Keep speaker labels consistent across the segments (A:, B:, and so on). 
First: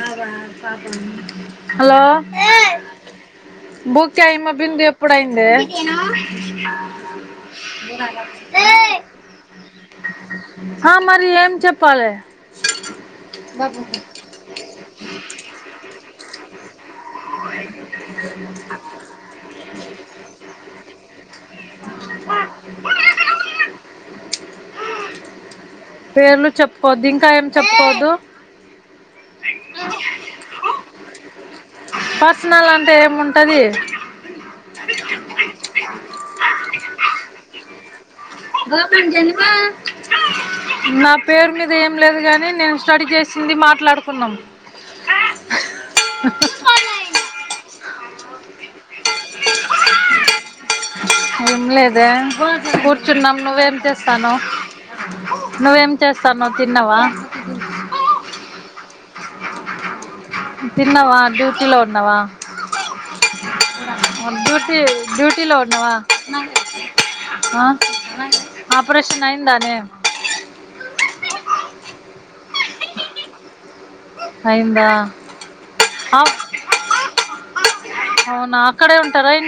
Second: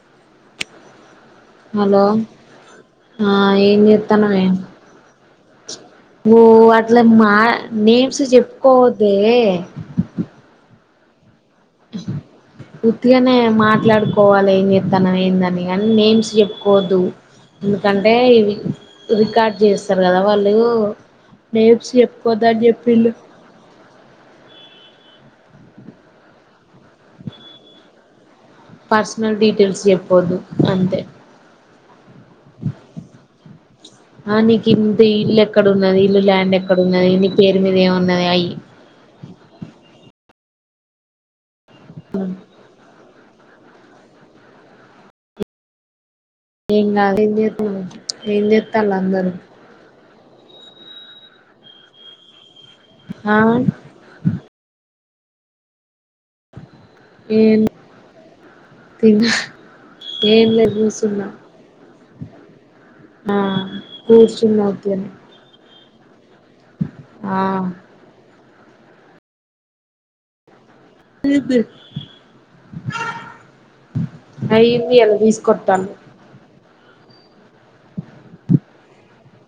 A: బాబా పాప హలో
B: ఆ ఏం
A: బుక్
B: చేత్తన్నవే
A: అయమా బిందు ఎప్పుడైంది తే ఏనా
B: ఓ అట్లా మా నేమ్స్
A: థాయ్
B: చెప్పుకోవద్దే
A: హ మరి ఏం చెప్పాలి
B: ఉతిగానే మాట్లాడుకు చెప్పుకోవాలి ఏం చెస్తాన ఏ దాన్ని కానీ నేమ్స్ చెప్పుకోవద్దు ఎందుకంటే ఇవి రికార్డ్ చేస్తారు కదా వాళ్ళు నేమ్స్ చెప్పుకోవద్ అని చెప్పిళ్ళు
A: పేర్లు చెప్పుకోవద్దు ఇంకా ఏం చెప్పుకోదు
B: పర్సనల్ డీటెయిల్స్ చెప్పద్దు అంతే
A: పర్సనల్ అంటే ఏముం టది
B: ఆ నీకు ఇంత ఇల్లు ఎక్కడన్నది ఇల్లు ల్యాండ్ ఎక్కడన్నది నీ పేరు మీద ఏమన్నా
A: వా పని జనివా నా పేరు మీ ఏం లేదు కానీ నేను స్టడీ చేసింది మార్ మాట్లాడుకున్నాం
B: ఎ నందతల్ ఏం జైతలు అందరూ
A: ఏం లేదే కూర్చున్నాం
B: ఆ
A: నువ్వేం చేస్తాను నువే ఎం చేస్తాను తిన్నావా
B: ఏం తిన్నా ఏం లేదు
A: తిన్నవా
B: కూసున్నా
A: డ్యూటీలో అన్నవా
B: ఆ కూర్చనా ఉత్తగానే
A: నవ ఆ ఆపరషన్ అయిందానేే
B: ఏందీ
A: అయిందా
B: అయింది అలా తీసుకొతాలు
A: అవ్- అవునా అక్కడే ఉంటారా ఇం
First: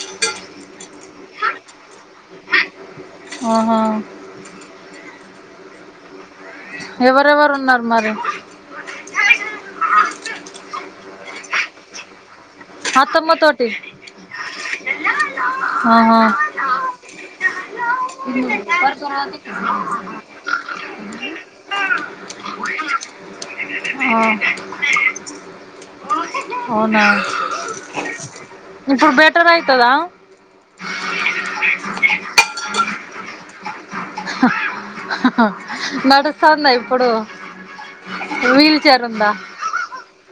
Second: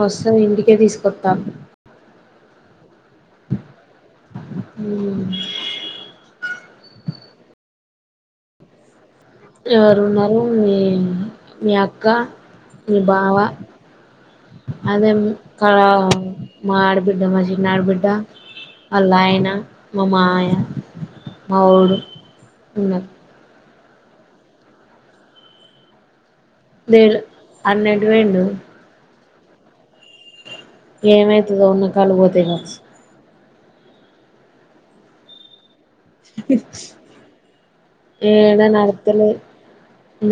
B: వస్తారు ఇంటికే తీసుకొ త్త
A: ఆహా
B: ఉ
A: ఎవరెవరు ఉన్నారు మరి
B: ఎవరున్నారు మీ మీ అక్క నీ
A: అత్తమ్మ
B: బావ
A: తోటి
B: అదే
A: ఆహా
B: మా ఆడబిడ్డ మా చిన్న ఆడబిడ్డ వాళ్ళ ఆయన మా మామయ్య మావోడు ఉన్నారు
A: ఆ అవునా
B: లేడు అన్న ఎటు పోయిండు
A: ఇప్పుడు బెటర్ ఐతదా
B: ఏమైతుందో ఉన్న కళ్ళు పోతాయిగావొచ్చు
A: హ హ హ నడుస్తాందా ఇప్పుడు
B: ఏడ
A: వీల్ చైర్ ఉందా
B: నడతలేదు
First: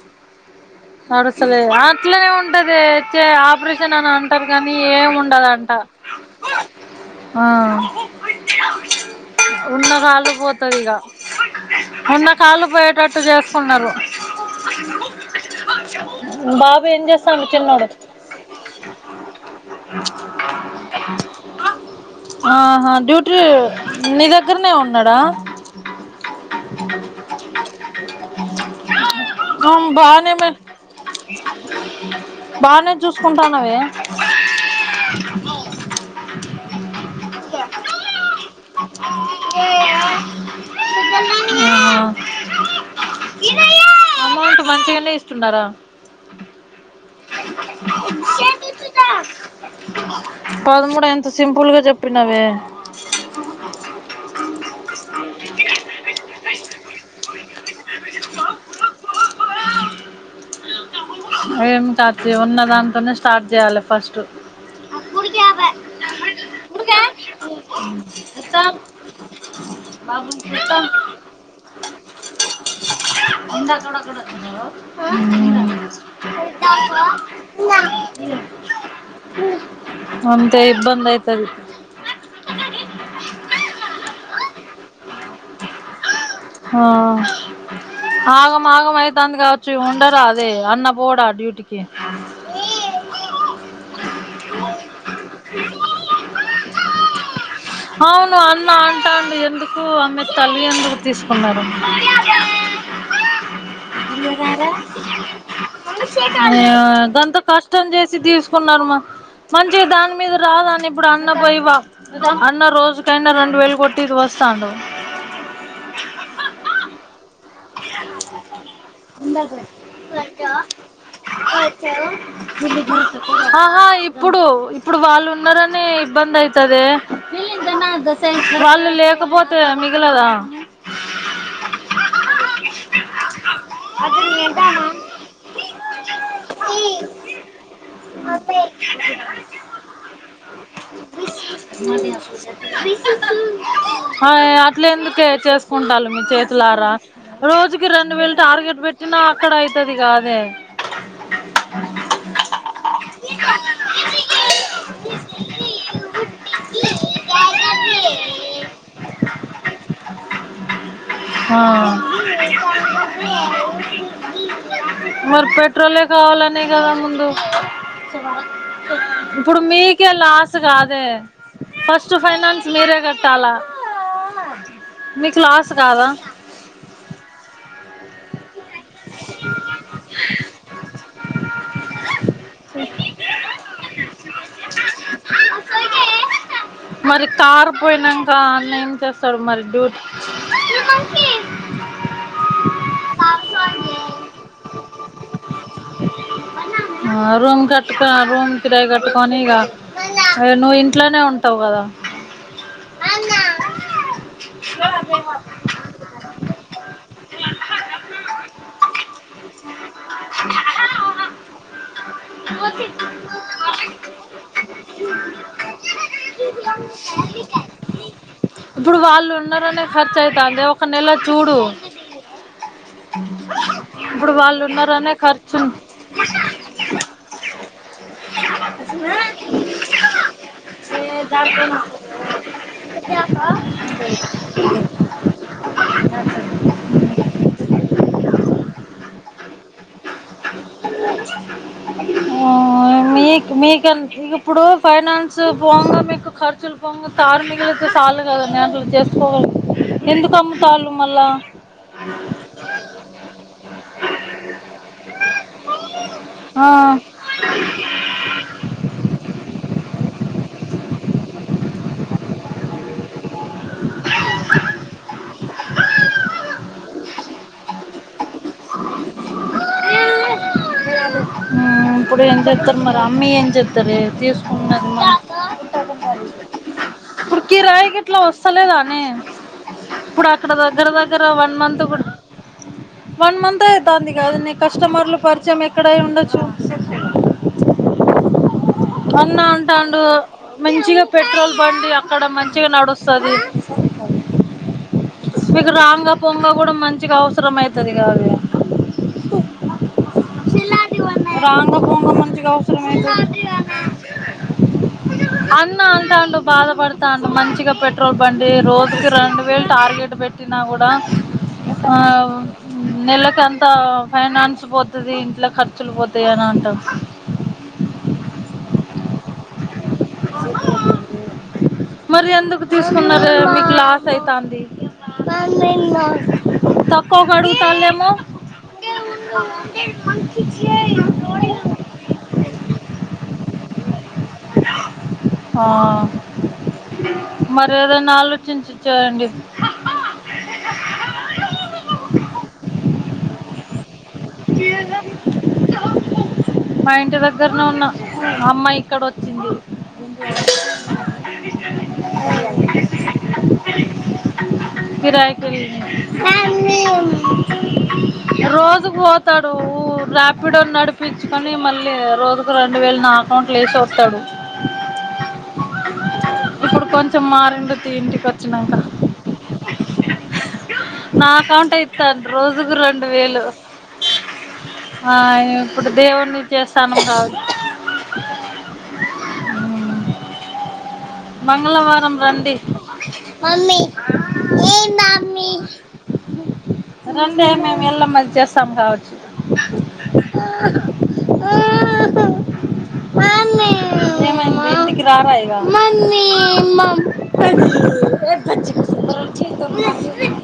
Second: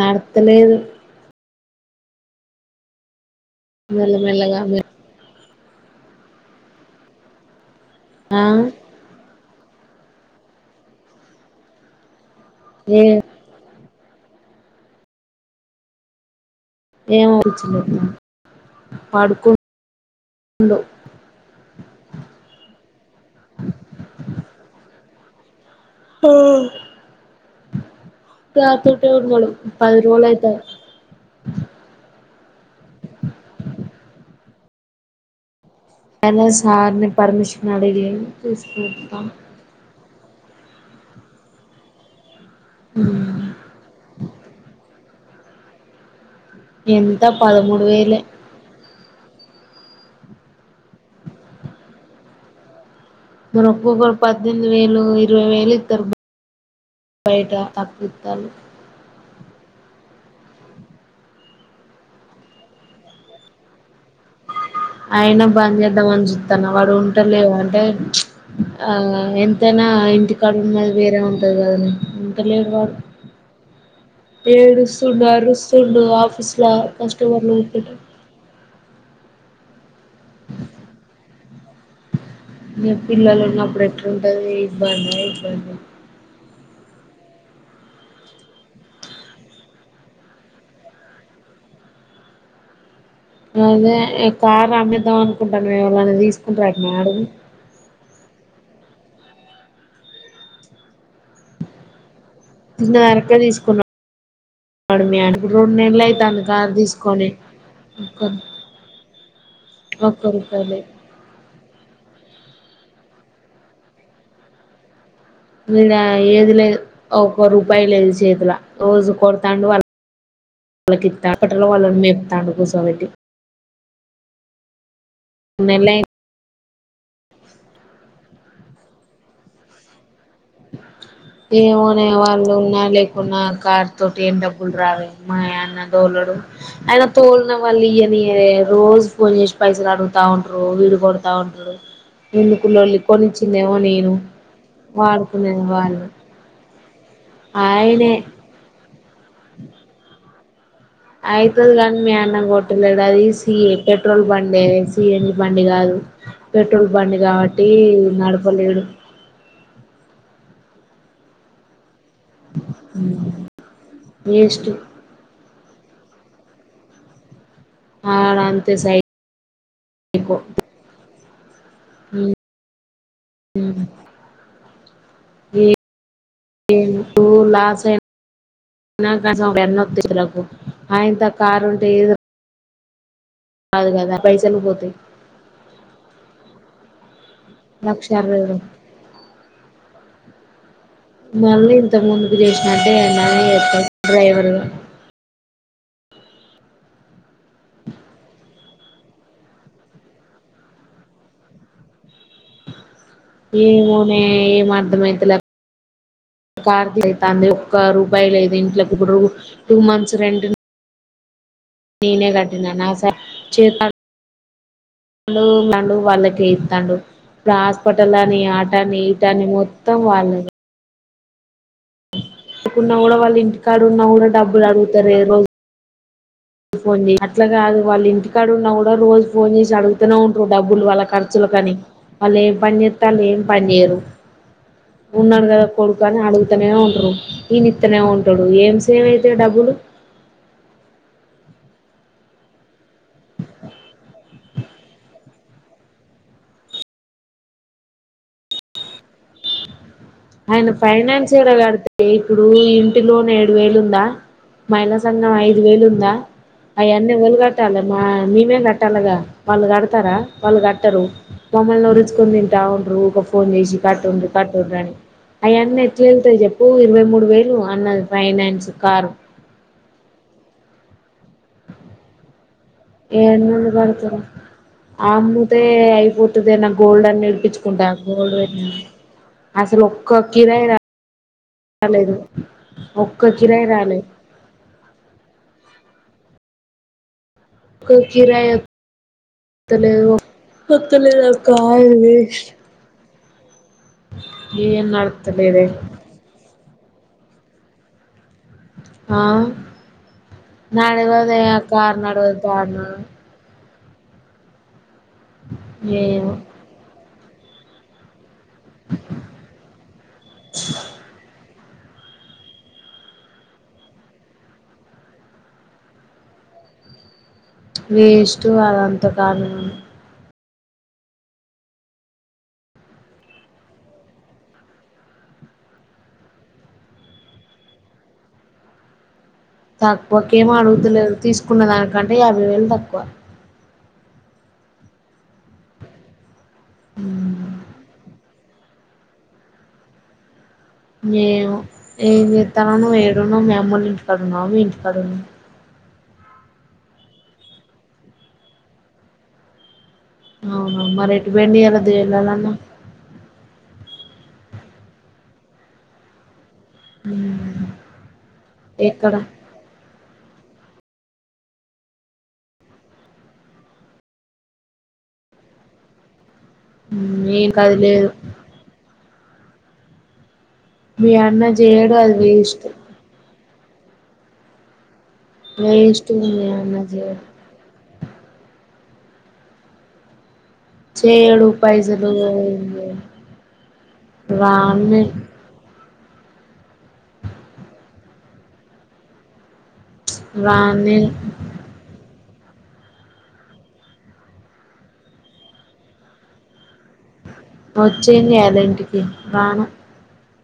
B: నడతలేదు
A: నాడస్ అసలే అట్లోనే ఉంటది చె ఆపరేషన్ అని అంటారు
B: మెల్లమెల్లగా
A: కానీ ఏం ఉండా అ ఆ
B: ఆ
A: ఉన్న రాళ్లు పోతంది ఇక ఉన్న కాళ్ళు
B: ఏ
A: పోయేటట్టు చేసుకున్నారు [inaudible] [inaudible] బాబు ఏం చేస్తాను చిన్నోడు
B: పడుకుండు
A: ఆహా డ్యూటీ నీ దగ్గరనే ఉ ఉన్నాడా
B: ఆ నా తోటే ఉన్నాడు
A: ఆ
B: పది రోజులు
A: బానే మే
B: అయితంది
A: బాగానే చూసుకుంటానవి
B: అ సార్ పర్మిషన్ అడిగి తీసుకొస్తా
A: ఆహ అమౌంట్ మంతగానే చున్నారా
B: ఎంత పదమూడు వేలే
A: [inaudible] పదమూడు ఎంత సింపుల్గా చెప్పినవే
B: మరి ఒక్కొక్కరు పద్దెనిమిది వేలు ఇరవై వేలు ఇస్తారు బయట తకు చాలు
A: ఏమిటార్ ఉన్న దాంట్నే స్టార్ట్ చేయాలి ఫస్ట్
B: అయినా బంద్ చేద్దామని చూత్తానా వాడు ఉంటలేవు అంటే ఆ ఎంతైనా
A: బాబు
B: ఇంటి
A: మొత్తం
B: కాడున్నది వేరే ఉంటది కదని ఉంటలేడు వాడు
A: నిండా అక్కడక్కడ తిన్నారు
B: ఏడుస్తుండు అరుస్తుండు ఆఫీస్ ల కస్టమర్లు కూర్చుంటే
A: అంతే ఇబ్బంది ఐతది
B: [inaudible] పిల్లలున్నప్పుడు ఎట్లుంటది ఇబ్బందైతది
A: ఆగం ఆగం అయితాంది కావచ్చి ఉండరాదే అన్న పోడా డ్యూటికి
B: అదే ఈ కారు అమ్మేద్దాం అనుకుంటానాం ఎవళన్నా తీసుకుంటారటమే అడుగు
A: [inaudible] ఎందుకు అమె తల్లి ఎందుకు తీసుకున్నారు
B: తిన్నదరక్క తీసుకున్న [inaudible] మీ ఆయన రెండు నెల్
A: [inaudible] దంతా కష్టం చేసి
B: ఒక్క
A: తీసుకున్నారు మా మంచిగా దాని
B: ఒక్క
A: మీద
B: రూపాయి
A: రాదాని
B: లేదు
A: ఇప్పుడు అన్న పోయ బ అన్న రోజు టన్న రెండు వేలు కొట్టిర్రు వస్తాండు
B: ఈడ ఏది లేదు ఒక రూపాయి లేదు చేతిల రోజూ కొడతాండు వాళ్ళ వాళ్ళకిత్తా పెట్రోల్ వాళ్ళను మేపుతాండు కూసోబెట్టి
A: ఆహా ఇప్పుడు ఇప్పుడు వాళ్ళు ఉన్నారని
B: నెలై
A: ఇబ్బందై తదే వాళ్ళు లేకపోతే మిగలదా
B: ఏవోనే వాళ్ళున్నా లేకున్నా కార్ తోటి ఏం డబ్బులు రావే మా ఆ యన్న తోలడు అయినా తోలిన వాళ్ళు ఇయ్యనియ్యరే రోజు ఫోన్ చేసి పైసలు అడుగుతా ఉంటారు [inaudible] కొడతా ఉంటారు ముందుకుల్లోళ్ళి కొనిచ్చిందేమో నేను వాడు
A: చేసుకుంటాళ్ళు మీ చేతులార రోజుకి
B: ఆయనే
A: రెండు వేలు టార్గెట్ పెట్ చినా అక్కడ ఇయితది కాదు దే
B: అయితది కానీ మీ అన్న కొట్టలేడు అది సి ఏ పెట్రోల్ బండి సి ఎన్ జి బండి కాదు పెట్రోల్ బండి కాబట్టి నడపలేడు
A: ఆ
B: వేస్టు
A: మరి పెట్రోలే కావాలనే కదా ముందు
B: ఆడంతే
A: ఇప్పుడు మీకే
B: సైకో
A: లాస్ కాదె ఫస్ట్ ఫైనాన్స్ మీరే గట్
B: [inaudible]
A: మీకు లాస్ కాదా
B: తీసుకురాపో ఆయంత కారు ఉంటే ఏదో
A: సె
B: కాదు కదా పైసలు పోతాయి
A: మరి కారు
B: లక్ష
A: పోయినాక
B: యాభైవేలు
A: అన్న ఏం చేస్తాడు మరి డ్యూటీ
B: మళ్ళీ ఇంత ముందుకు చేసినాటే [unintelligible] కూడా డ్రైవర్ [unintelligible]
A: హ రూమ్ కట్టుకో రూమ్ కిరాయి కట్టుకొని ఇగా అ నువ్వు ఇంట్లోనే ఉంటావు కదా
B: ఏమోనే ఏమర్ధమయితేల ఆకలి అయితాంది ఒక్క రూపాయ లెదు ఇంట్లోకి ఒక రూ టూ మంత్స్ రెంట్ నేనే కట్టినా నా స చేతాండు తాండు వాళ్ళకే ఇత్తాండు ఇప్పుడు హాస్పిటల్ అని ఆట
A: ఇప్పుడు
B: అని ఈట
A: వాళ్ళు
B: అని
A: ఉన్నారనే
B: మొత్తం
A: ఖర్చు అయితాందే ఒక నెల వ చూడు
B: తకున్న వాళ్ళ ఇంటి కాడ [unintelligible]
A: ఇప్పుడు వాళ్ళు ఉన్నారా అనే ఖర్చు
B: ఫోన్ చే అట్లాగా కాదు వాళ్ళు ఇంటి కాడ వున్న కూడా రోజు ఫోన్ చేసి అడుగుతూనే ఉంటారు డబ్బులు వాళ్ళ ఖర్చుల కాని వాళ్ళు ఏం పని చేత్తండ్రు వాళ్ళు ఏం పని చేయరు ఉన్నాడు కదా కొడుకు అని అడుగుతూనే ఉంట్రు ఈయన ఇస్తానే ఉంటడు ఏం ఏమేతాయి డబ్బులు
A: ఓ మీక్ మీ కెంత ఉంది ఇప్పుడు ఫైనాన్స్ పోంగ మీకు ఖర్చులు పోంగ కార్ మిగిలేతే చాలు కాదు మే నువ్వు చేసుకోగలుగు
B: ఆయన ఫైనాన్స్ ఒక్కటే కడితే ఇప్పుడు ఇంటి లోన్ ఏడు వేలుందా మహిళ సంఘం ఐదు వేలుందా అవి
A: ఆ
B: అన్నీ ఎవలు కట్టాలే మా మేమే కట్టాలగా వాళ్ళు కడతారా వాళ్ళు కట్టరు మమ్మల్ని ఉరించుకుని తింటా ఉండ్రు ఫోన్ చేసి కట్టుండ్రి కట్టుండ్రి అని అయ్యన్ని ఎట్లు వెళ్తాయి చెప్పు ఇరవై మూడు వేలు అన్ని అయిపోయా బెంజ్ కార్
A: ఆ అంతలో ఎంత తెచ్చ
B: ఇవన్ని ఎవరు కడతారు ఆ అమ్ముతే
A: మరి
B: అయిపోతాది ఏవన్న గోల్డ్ అన్న
A: ఇప్పుడు
B: విడిపించుకుంటా
A: కిరాయికి ఇట్లా
B: గోల్డ్ పె
A: వస్తలేదానే
B: అసలు ఒక్క
A: ఇప్పుడు అక్కడ
B: కిరాయి
A: దగ్గర వన్ మంత్ కూడా
B: రాలేదు ఒక్క
A: వన్ మంత్
B: కిరాయి రాలేదు
A: అయితాంది కదా కస్టమర్లు పరిచయం అక్కడే ఉండొచ్చు గా
B: ఒక్క కిరాయి వ
A: అన్నా ఉంటాండు మంచిగా
B: వత్తలేదు అక్క
A: పెట్రోల్ బండి
B: అది
A: అక్కడ
B: వేస్ట్
A: మంచిగా నడుస్తు సరే
B: [inaudible]
A: నీకు రాంగా పొంగ కూడా మంచిగా అవసరం అయితాది కాదల్ల
B: ఆ నడవదే ఆ
A: రాంగా
B: కార్
A: పొంగా
B: నడవదు
A: మంచిగా
B: దారుణం
A: అవసరమైతే, అన్న
B: ఏమో
A: అంటాండు బాధ పడుతు తను మంచిగా పెట్రోల్ బండి రోజుకి రెండు వేలు టార్గెట్ పెట్టినా కూడా, ఆ నెలకెంతా ఫైనాన్స్ పోతు, తది ఇంట్లో ఖర్చులు పోతాయి, అని అంటాం
B: వెస్ట్ అదంతా కాలిన
A: మరి ఎందుకు తీసుకున్నారు మీకు లాస్ అయితాంది, తక్కువకి అడుగుతరెమో,
B: తక్కువకేమి అడుగుతలేదు తీసుకున్న దానికంటే యాభై వేలు తక్కువ,
A: ఆ మరి వేరే నా చిచ్చిన్ చిచ్చేయండి,
B: నేను ఏం చేతనవ్ నువ్వు ఏడ ఉన్నావు, మీ అమ్మ వాళ్ల ఇంటికా
A: [unintelligible] మా ఇంటి దగ్గరనే ఉన్న అమ్మ ఇక్కడ వచ్చింది.
B: అవునా మరి ఎటు పోయిండు ఇయాలా దొరణాల అన్న,
A: కిరాయికి వేలిండు, రోజు
B: ఎక్కడ
A: బోతు రాయాపిడో నడిపిచుకొన్ని మళ్ళీ రోజుకు రెండు వేలు నా అకౌంట్లు వేసి వస్తాడు, ఇప్పుడు కొంచెం
B: ఏం
A: మారిండు తియ్
B: కదిలేదు
A: ఇంటికి వచ్చినాక,
B: మీ
A: [unintelligible] నా
B: అన్న
A: అకౌంట్
B: చేయడు అది
A: ఎతండు
B: వేస్ట్
A: రోజుకు రెండు వేలు, [unintelligible] ఆ ఇప్పుడు
B: వేస్ట్ మీ
A: దేవుణ్ణి
B: అన్న
A: చేస్తానం, కా
B: చేయడు చేయడు పైసలు
A: మంగళవారం రండి,
B: రాను
A: రండి మేము ఎల్లమ్మకి చేస్తాం కావచ్చు,
B: మారని
A: [unintelligible] [unintelligible] ఆ,
B: వచ్చిండనే ఇంటికి బావ
A: [unintelligible] [unintelligible]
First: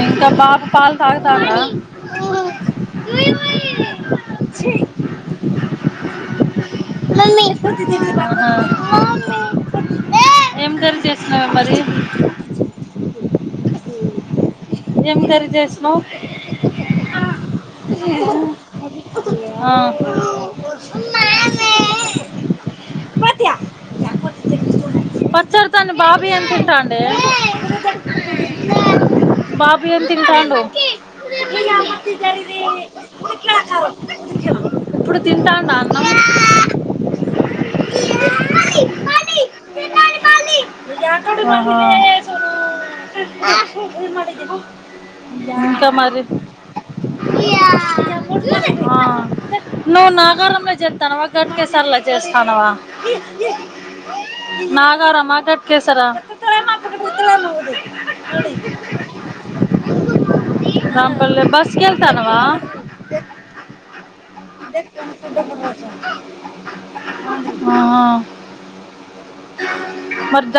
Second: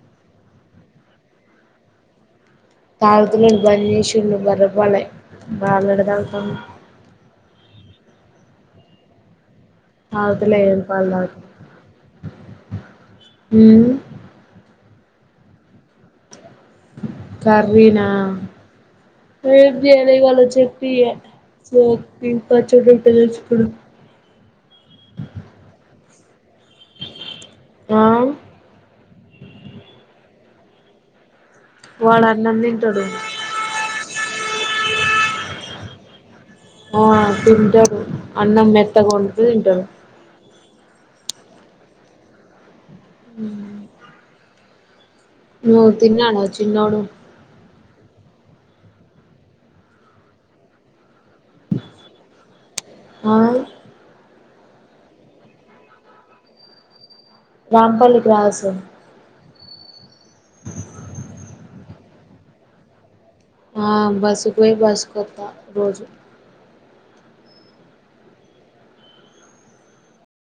A: ఇంకా పాప పాలు తాగుతాందా,
B: తాగుతలేదు బంచేసి, అన్ని బర్రె పాలే బాలేడ తాగుతాం
A: ఆ
B: తాగుతలే
A: ఏం కర్రి
B: పాలు తాగుత
A: చేస్తున్నావ్ మరి
B: ఉమ్
A: ఏం కర్రి చేసినావ్
B: కర్రీ నా
A: ఆ.
B: ఎం చేయలే ఇవాళా చట్నీ ఎ చెత్తి పచ్చడి ఉంటే
A: పత్యా
B: తెచ్చుకున్నాం
A: మావి అంతే
B: ఆ
A: బాబు ఏం తింటాండు మూర్తి
B: వాడు అన్నం తింటాడు
A: జారిదక్కడా ఇప్పుడు తింటాండా అన్నం
B: ఆ తింటాడు అన్నం మెత్తగా వండితే తింటాడు
A: ఆహా ఏ మదవా ఇంక
B: నువ్వు
A: మరి
B: తిన్నావా చిన్నోడు
A: అ ఆ నువ్ నాగారంలో చెత్తనావ గట్కేశర్లో చేస్తానవా ఏ
B: ఆ
A: నాగరా market Keesara
B: Rampally cross
A: Rampalle bus కెళ్తాన్నవా
B: ఆ బస్సు కు పోయి బస్ కొత్తా రోజు
A: ఆ మరి